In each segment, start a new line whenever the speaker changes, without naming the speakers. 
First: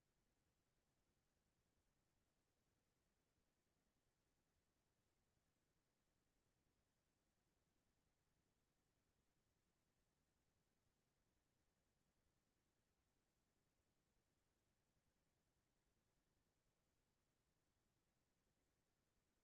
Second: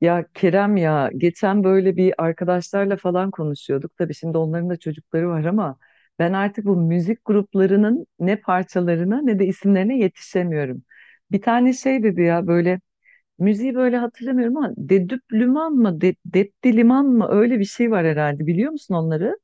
Ya Kerem ya geçen böyle bir arkadaşlarla falan konuşuyorduk. Tabii şimdi onların da çocukları var ama ben artık bu müzik gruplarının ne parçalarına ne de isimlerine yetişemiyorum. Bir tane şey dedi ya böyle müziği böyle hatırlamıyorum ama Dedüp Lüman mı De, Depti Liman mı öyle bir şey var herhalde biliyor musun onları?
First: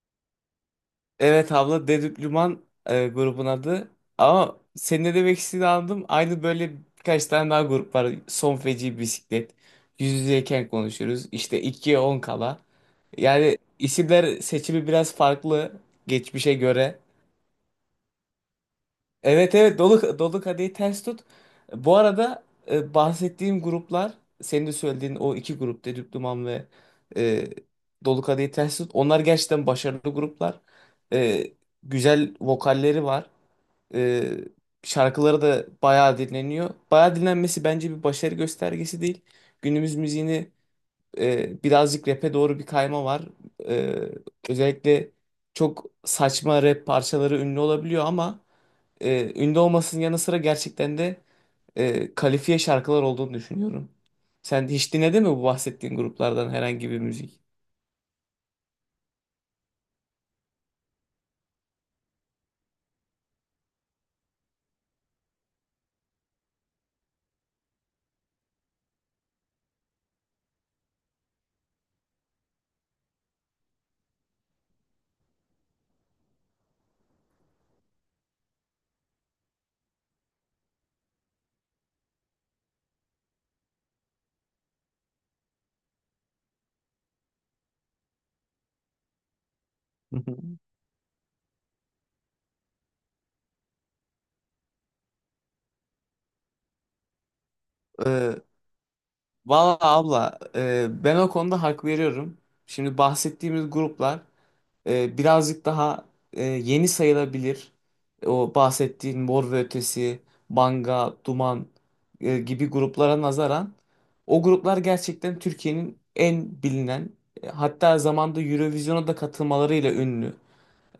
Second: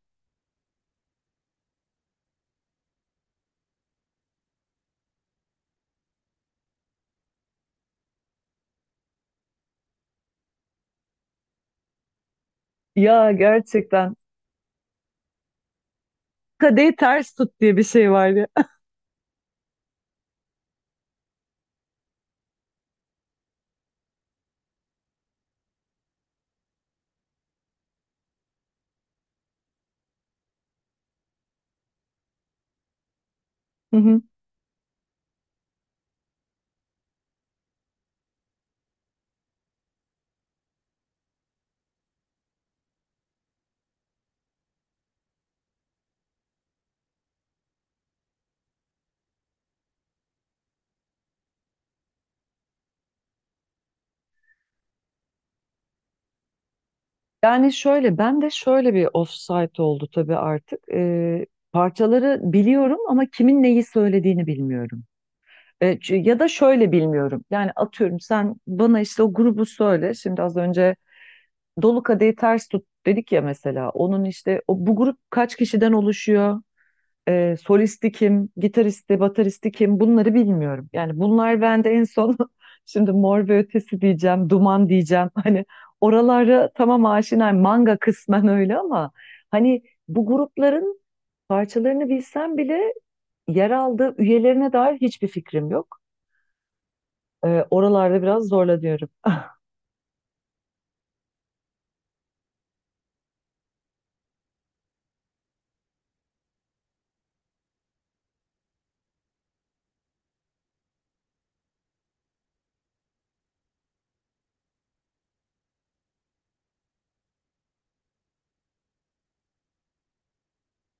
Evet abla Dedüplüman, grubun adı. Ama senin ne demek istediğini anladım. Aynı böyle birkaç tane daha grup var. Son feci bisiklet. Yüz yüzeyken konuşuruz. İşte 2'ye 10 kala.
Ya
Yani
gerçekten
isimler seçimi biraz farklı geçmişe
kadehi
göre.
ters tut diye bir şey var ya.
Evet, evet, dolu kadehi ters tut. Bu arada bahsettiğim gruplar, senin de söylediğin o iki grup, Dedüp Duman ve e, Dolu Kadehi Ters Tut. Onlar gerçekten başarılı gruplar. E, Güzel vokalleri var. E, Şarkıları da bayağı dinleniyor. Bayağı dinlenmesi bence bir başarı göstergesi değil. Günümüz müziğini, birazcık rap'e doğru bir kayma var. E, Özellikle çok saçma rap parçaları ünlü olabiliyor ama, ünlü olmasının yanı sıra gerçekten de, kalifiye şarkılar olduğunu düşünüyorum. Sen hiç dinledin mi bu bahsettiğin gruplardan herhangi bir müzik?
Yani şöyle, ben de şöyle bir offside oldu tabii artık. Parçaları biliyorum ama kimin neyi söylediğini bilmiyorum. Ya da şöyle bilmiyorum. Yani atıyorum sen bana işte o grubu söyle. Şimdi az önce Dolu Kadehi Ters Tut dedik ya mesela. Onun işte o, bu grup kaç kişiden oluşuyor? Solisti kim, gitaristi, bataristi kim bunları bilmiyorum. Yani bunlar bende en son şimdi Mor ve Ötesi diyeceğim, Duman diyeceğim. Hani oralara tamam aşinayım. Manga kısmen öyle ama hani
Hı
bu
hı.
grupların parçalarını bilsem bile yer aldığı üyelerine dair hiçbir fikrim yok. Oralarda
Ee,
biraz zorlanıyorum.
Valla abla, ben o konuda hak veriyorum. Şimdi bahsettiğimiz gruplar, birazcık daha, yeni sayılabilir. O bahsettiğin Mor ve Ötesi, Banga, Duman, gibi gruplara nazaran o gruplar gerçekten Türkiye'nin en bilinen, hatta zamanda Eurovision'a da katılmalarıyla ünlü.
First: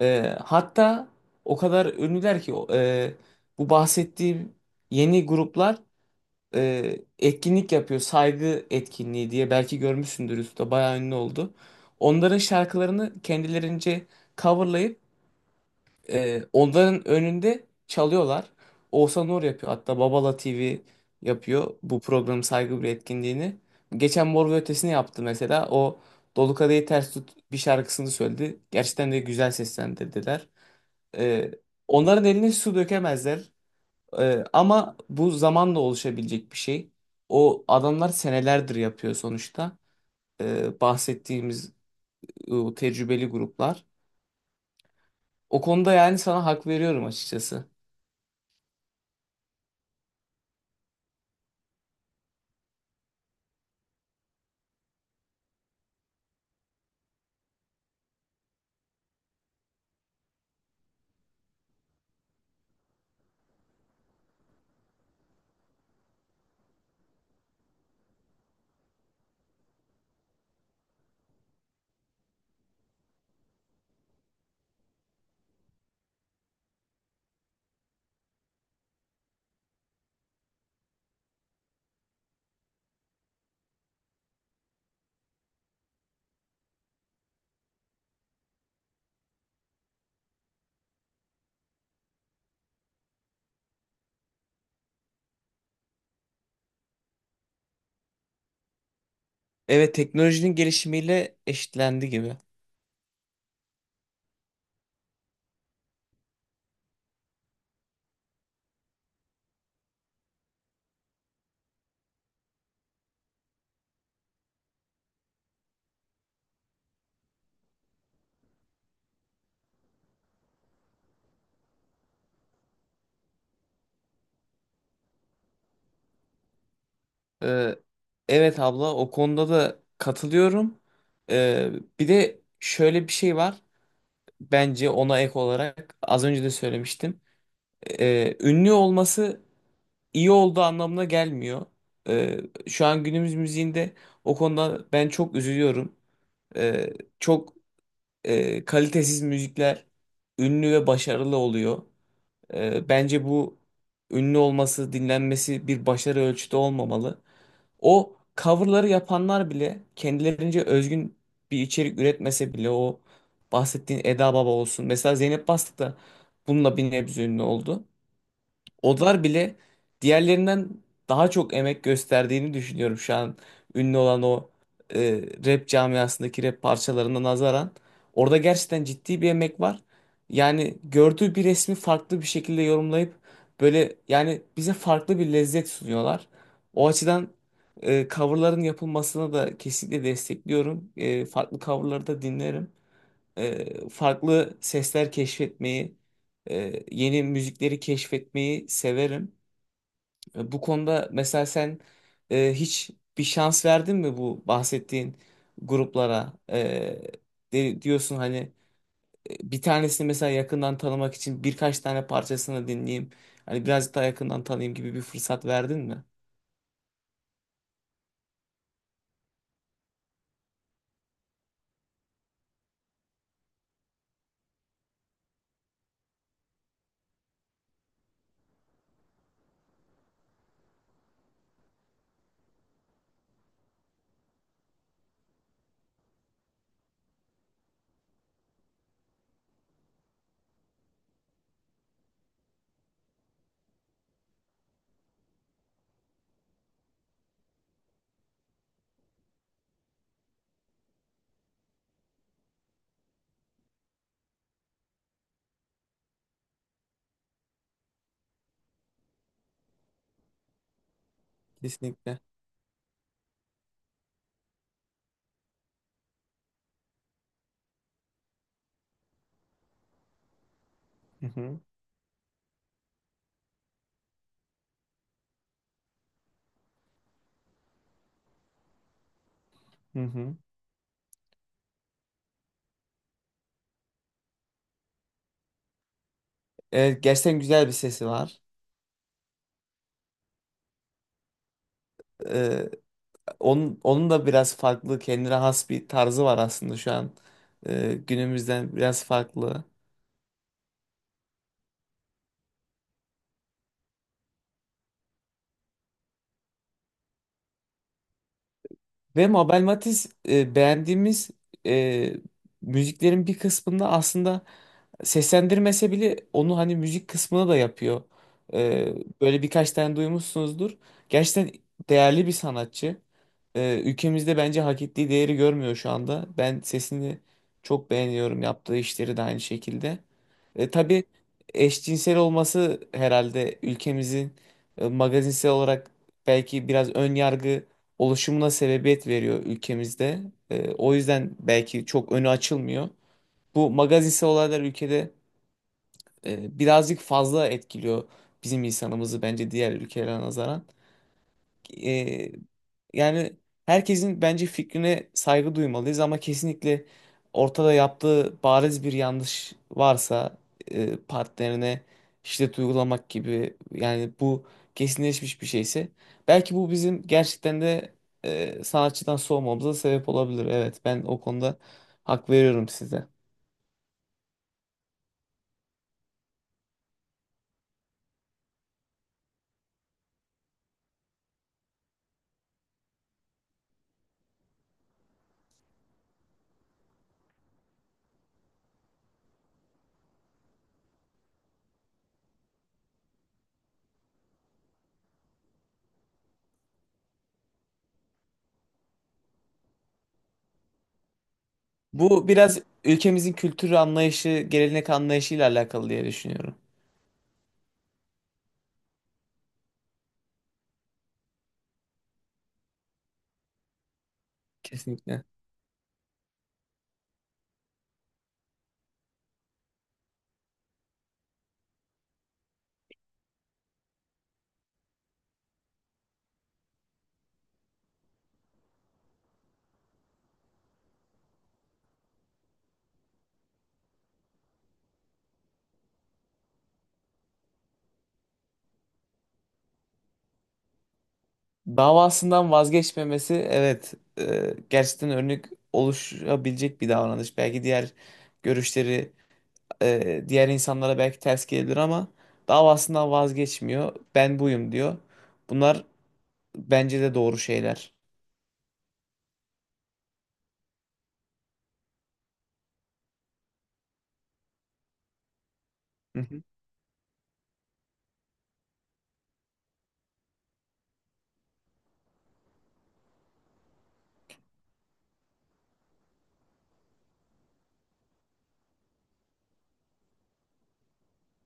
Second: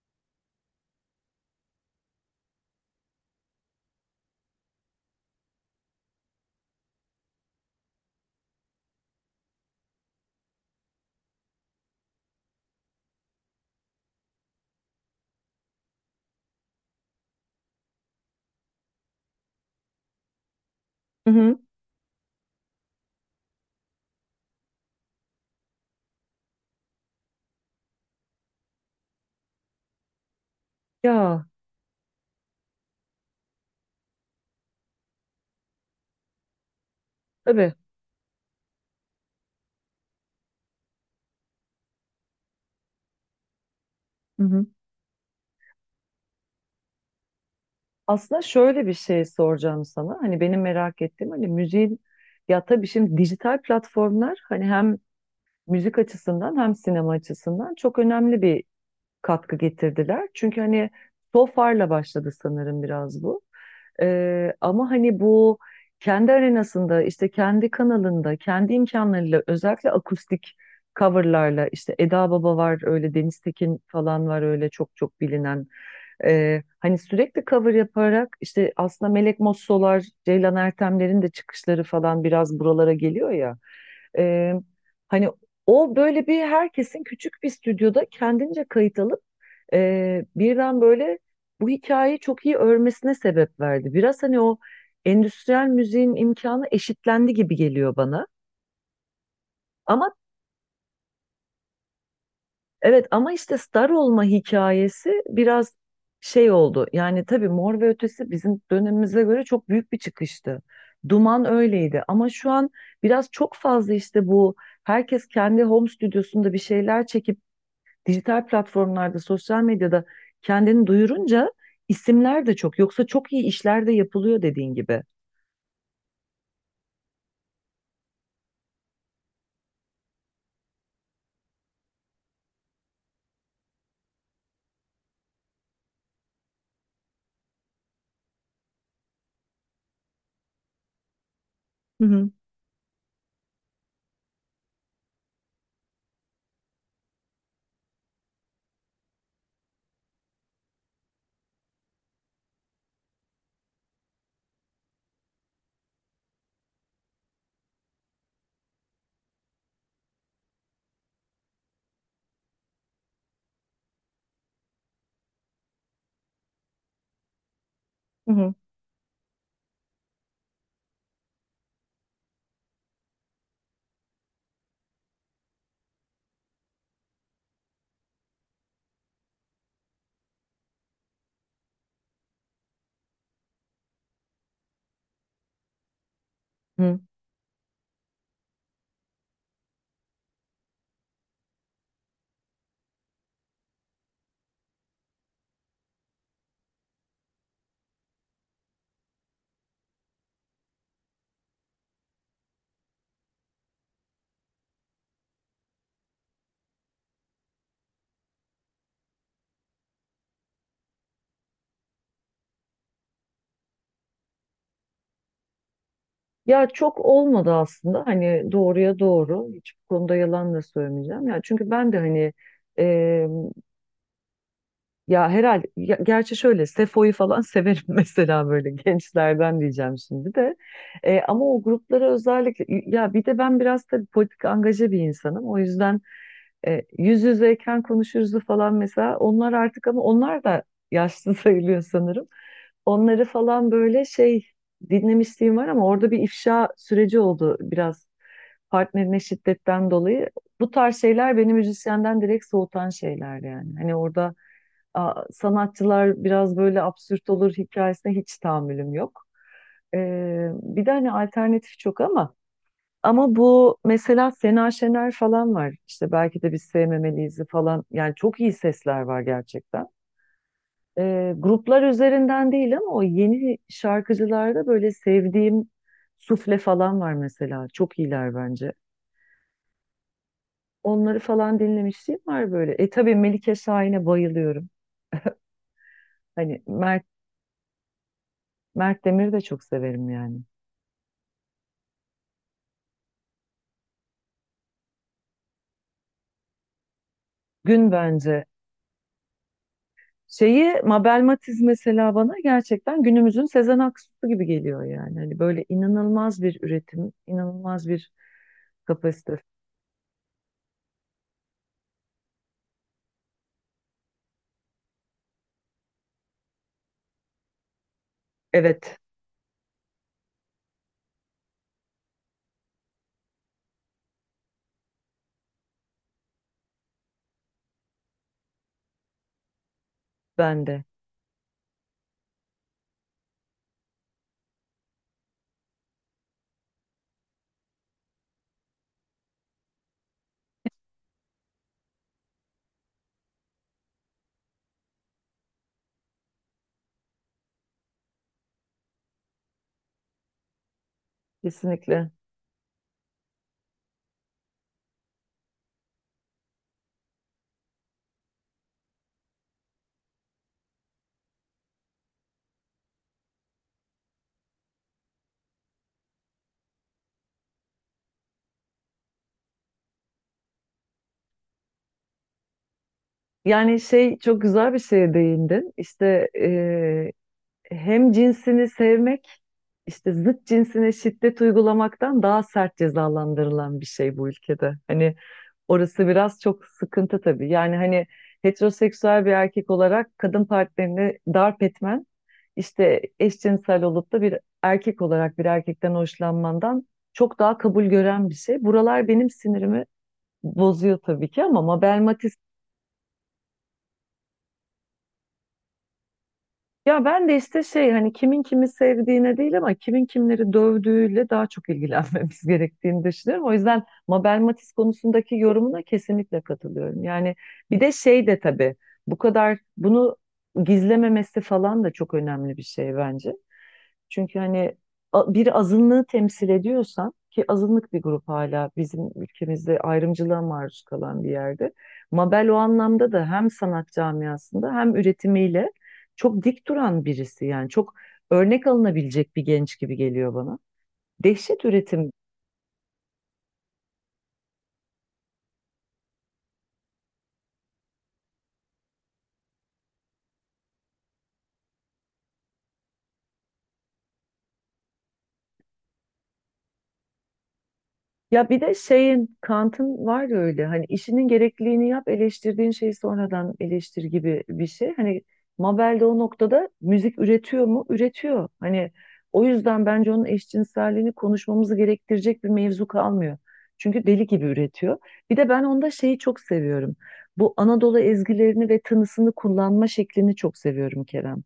E, hatta o kadar ünlüler ki bu bahsettiğim yeni gruplar, etkinlik yapıyor. Saygı etkinliği diye belki görmüşsündür, üstte bayağı ünlü oldu. Onların şarkılarını kendilerince coverlayıp, onların önünde çalıyorlar. Oğuzhan Uğur yapıyor. Hatta Babala TV
Hı hı.
yapıyor bu program saygı bir etkinliğini. Geçen Mor ve Ötesi'ni yaptı mesela. O Dolu Kadehi Ters Tut bir şarkısını söyledi. Gerçekten de güzel seslendirdiler.
Ya
E, Onların eline su dökemezler. Ama bu zamanla oluşabilecek bir şey. O
tabii.
adamlar senelerdir yapıyor sonuçta. Bahsettiğimiz, tecrübeli gruplar.
Hı hı.
O konuda yani sana hak veriyorum açıkçası.
Aslında şöyle bir şey soracağım sana. Hani benim merak ettiğim hani müziğin ya tabii şimdi dijital platformlar hani hem müzik açısından hem sinema açısından çok önemli bir katkı getirdiler. Çünkü hani SOFA'rla başladı sanırım biraz bu. Ama hani bu kendi arenasında işte kendi kanalında kendi imkanlarıyla özellikle akustik coverlarla işte Eda Baba var öyle Deniz Tekin falan var öyle çok çok bilinen hani sürekli cover yaparak işte aslında Melek Mossolar, Ceylan Ertemler'in de çıkışları falan biraz buralara geliyor ya. Ee, hani o böyle bir herkesin küçük bir stüdyoda kendince kayıt alıp birden böyle bu hikayeyi çok iyi örmesine sebep verdi. Biraz hani o endüstriyel müziğin imkanı eşitlendi gibi geliyor bana.
Evet,
Ama
teknolojinin gelişimiyle eşitlendi gibi.
evet, ama işte star olma hikayesi biraz şey oldu. Yani tabii Mor ve Ötesi bizim dönemimize göre çok büyük bir çıkıştı. Duman öyleydi ama şu an biraz çok fazla işte bu herkes kendi home stüdyosunda bir şeyler çekip dijital platformlarda, sosyal medyada kendini duyurunca isimler de çok. Yoksa çok iyi işler de yapılıyor dediğin gibi.
Ee, evet abla, o konuda da katılıyorum. Ee, Bir de şöyle bir şey var. Bence ona ek olarak az önce de söylemiştim. Ünlü olması iyi olduğu anlamına gelmiyor.
Hı hı.
Ee, Şu an günümüz müziğinde o konuda ben çok üzülüyorum. Ee, Çok, kalitesiz müzikler ünlü ve başarılı oluyor. Bence bu ünlü olması, dinlenmesi bir başarı ölçütü olmamalı. O coverları yapanlar bile kendilerince özgün bir içerik üretmese bile o bahsettiğin Eda Baba olsun. Mesela Zeynep Bastık da bununla bir nebze ünlü oldu.
Hı hı.
Olar bile diğerlerinden daha çok emek gösterdiğini düşünüyorum şu an ünlü olan o e, rap camiasındaki rap parçalarına nazaran. Orada gerçekten ciddi bir emek var. Yani gördüğü bir resmi farklı bir şekilde yorumlayıp böyle yani bize farklı bir lezzet sunuyorlar. O
Hı.
açıdan, coverların yapılmasına da kesinlikle destekliyorum. E, farklı coverları da dinlerim, farklı sesler keşfetmeyi, yeni müzikleri keşfetmeyi severim. Bu konuda mesela sen, hiç bir şans verdin mi bu bahsettiğin gruplara? Diyorsun hani, bir tanesini mesela yakından tanımak için birkaç tane parçasını dinleyeyim. Hani birazcık daha yakından tanıyayım gibi bir fırsat verdin mi?
Ya çok olmadı aslında hani doğruya doğru hiç bu konuda yalan da söylemeyeceğim. Ya çünkü ben de hani gerçi şöyle Sefo'yu falan severim mesela böyle gençlerden diyeceğim şimdi de. Ama o gruplara özellikle ya bir de ben biraz da politik angaje bir insanım. O yüzden yüz yüzeyken konuşuruzu falan mesela onlar artık ama onlar da yaşlı sayılıyor sanırım. Onları falan böyle şey dinlemişliğim var ama orada bir ifşa süreci oldu biraz partnerine şiddetten dolayı. Bu tarz şeyler beni müzisyenden direkt soğutan şeyler yani. Sanatçılar biraz böyle absürt olur hikayesine hiç tahammülüm yok. Bir de hani alternatif çok
Kesinlikle.
ama bu mesela Sena Şener falan var. İşte belki de biz sevmemeliyiz'i falan. Yani çok iyi sesler var gerçekten.
Hı hı.
Gruplar üzerinden değil ama o yeni şarkıcılarda böyle sevdiğim Sufle falan var mesela. Çok iyiler bence.
Hı hı.
Onları falan dinlemişliğim var böyle. E tabii Melike Şahin'e bayılıyorum. Hani
Evet,
Mert
gerçekten güzel bir sesi var.
Mert Demir'i de çok severim yani.
Onun da biraz farklı kendine has bir tarzı var aslında şu an
Gün
e,
bence.
günümüzden biraz farklı.
Şeyi Mabel Matiz mesela bana gerçekten günümüzün Sezen Aksu gibi geliyor yani. Hani böyle inanılmaz bir üretim, inanılmaz bir
Ve
kapasite.
Mabel Matiz, beğendiğimiz e, müziklerin bir kısmında aslında seslendirmese bile onu hani müzik kısmına da yapıyor. Ee,
Evet,
Böyle birkaç tane duymuşsunuzdur. Gerçekten değerli bir sanatçı. Ülkemizde bence hak ettiği değeri görmüyor şu anda. Ben sesini çok beğeniyorum. Yaptığı işleri de aynı şekilde.
ben
E,
de
tabii eşcinsel olması herhalde ülkemizin, magazinsel olarak belki biraz ön yargı oluşumuna sebebiyet veriyor ülkemizde. O yüzden belki çok önü açılmıyor. Bu magazinsel olaylar ülkede, birazcık fazla etkiliyor bizim insanımızı bence diğer ülkelere nazaran.
kesinlikle.
E, Yani herkesin bence fikrine saygı duymalıyız ama kesinlikle ortada yaptığı bariz bir yanlış varsa, partnerine şiddet uygulamak gibi, yani bu kesinleşmiş bir şeyse belki bu bizim gerçekten de, sanatçıdan soğumamıza sebep olabilir. Evet, ben o konuda hak veriyorum size.
Yani şey çok güzel bir şeye değindin. İşte hem cinsini sevmek işte zıt cinsine şiddet uygulamaktan daha sert cezalandırılan bir şey bu ülkede. Hani orası biraz çok sıkıntı tabii. Yani hani heteroseksüel bir erkek olarak kadın partnerini darp etmen işte eşcinsel olup da bir erkek olarak bir erkekten hoşlanmandan çok daha kabul gören bir şey. Buralar benim sinirimi bozuyor tabii ki ama Mabel
Bu
Matiz.
biraz ülkemizin kültür anlayışı, gelenek anlayışıyla alakalı diye düşünüyorum.
Ya ben de işte şey hani kimin kimi sevdiğine değil ama kimin kimleri dövdüğüyle daha çok ilgilenmemiz gerektiğini düşünüyorum. O yüzden Mabel Matiz
Kesinlikle.
konusundaki yorumuna kesinlikle katılıyorum. Yani bir de şey de tabii bu kadar bunu gizlememesi falan da çok önemli bir şey bence. Çünkü hani bir azınlığı temsil ediyorsan ki azınlık bir grup hala bizim ülkemizde ayrımcılığa maruz kalan bir yerde. Mabel o anlamda da hem sanat camiasında hem üretimiyle çok dik duran birisi yani çok örnek alınabilecek bir genç gibi geliyor bana. Dehşet üretim.
Davasından vazgeçmemesi, evet, gerçekten örnek oluşabilecek bir davranış. Belki diğer görüşleri, diğer insanlara belki ters gelebilir ama davasından vazgeçmiyor. Ben buyum diyor. Bunlar bence de doğru şeyler.
Ya bir de şeyin Kant'ın var ya öyle hani işinin gerekliliğini yap eleştirdiğin şeyi sonradan eleştir gibi bir şey. Hani Mabel de o noktada müzik üretiyor mu? Üretiyor. Hani o yüzden bence onun eşcinselliğini konuşmamızı gerektirecek bir mevzu kalmıyor. Çünkü deli gibi üretiyor. Bir de ben onda şeyi çok seviyorum. Bu Anadolu ezgilerini ve tınısını kullanma şeklini çok seviyorum Kerem.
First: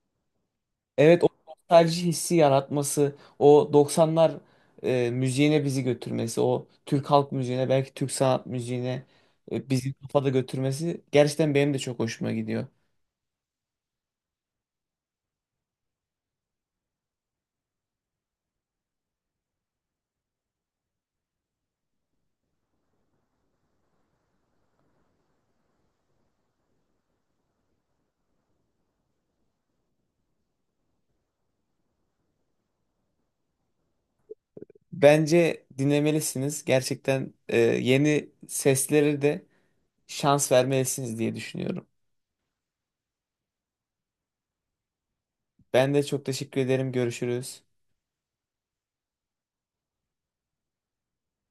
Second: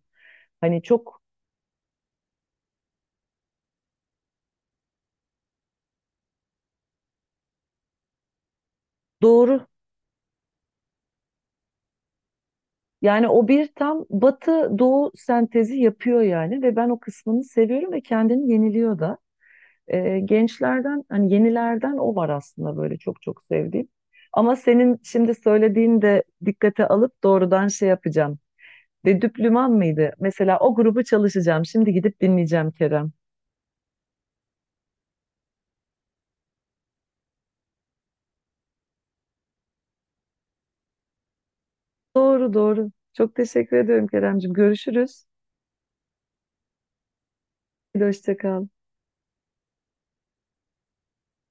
Hani çok
Evet, o nostalji hissi yaratması, o 90'lar müziğine bizi götürmesi, o Türk halk müziğine, belki Türk sanat müziğine
doğru.
e, bizi kafada götürmesi gerçekten benim de çok hoşuma gidiyor.
Yani o bir tam batı doğu sentezi yapıyor yani ve ben o kısmını seviyorum ve kendini yeniliyor da. Gençlerden hani yenilerden o var aslında böyle çok çok sevdiğim. Ama senin şimdi söylediğin de dikkate alıp doğrudan şey yapacağım. Ve Düplüman mıydı? Mesela o grubu çalışacağım. Şimdi gidip dinleyeceğim Kerem.
Bence dinlemelisiniz. Gerçekten, yeni sesleri de şans vermelisiniz diye düşünüyorum.
Doğru doğru. Çok teşekkür ediyorum Keremcim. Görüşürüz.
Ben de çok teşekkür ederim. Görüşürüz.
Hoşça kal.